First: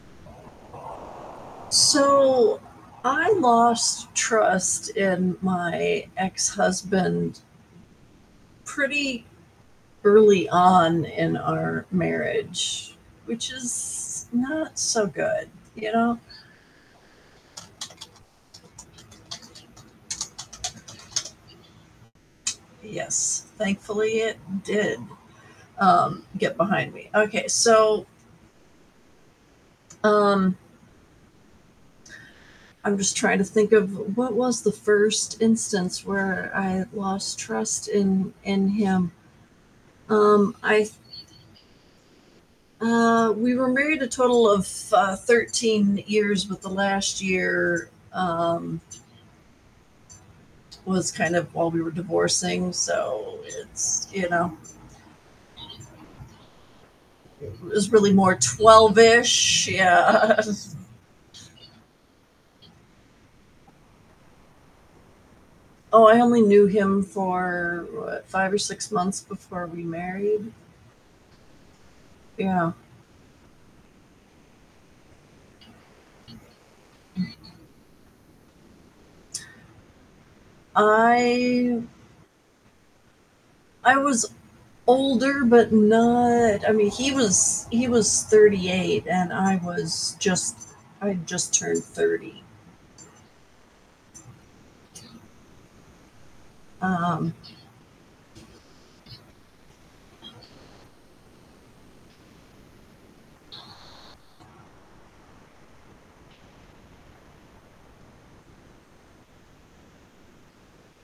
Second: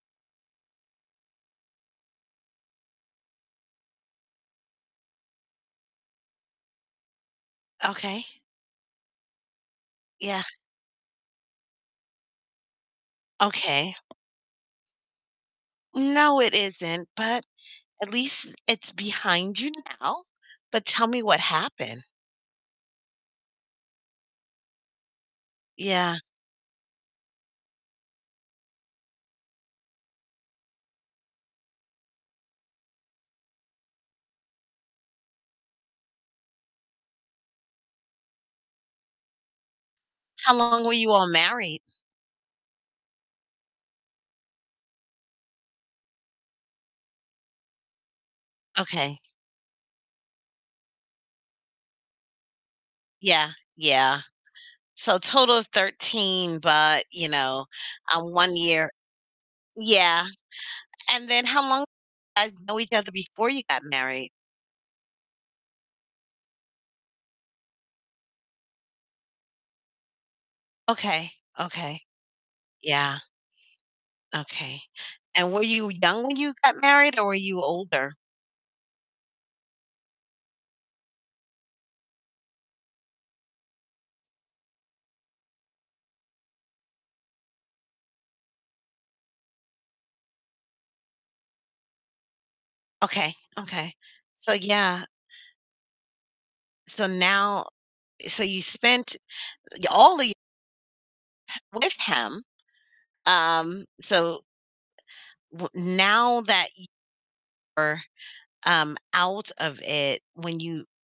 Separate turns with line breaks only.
So I lost trust in my ex-husband
Okay.
pretty
Yeah.
early on in our marriage, which
Okay.
is not so good, you know?
No, it isn't, but at least it's behind you now. But tell me what happened.
Yes, thankfully, it did,
Yeah.
um get behind me. Okay. So Um I'm just trying to think of what was the 1st instance where I lost trust in in him. Um,
How long
I
were you all married?
Uh, we were married a total of, uh, 13 years, but the last year, um
Okay.
was kind of while we were divorcing. So
Yeah,
it's,
yeah.
you know.
So total of 13, but, you know,
Was really
um,
more
1 year
twelve-ish
Yeah.
Yeah.
And then how long guys know each other before you got married?
Oh, I only knew him for, what, 5 or 6 months before we married.
Okay, okay,
Yeah.
yeah. Okay. And were you young when you got married, or were you older?
I I was older, but not I mean, he was he was 38, and I was just I just turned 30.
Okay, okay. So yeah. So
Um
now so you spent y all of you with him, um, so w now that y ...er, um, out of it, when you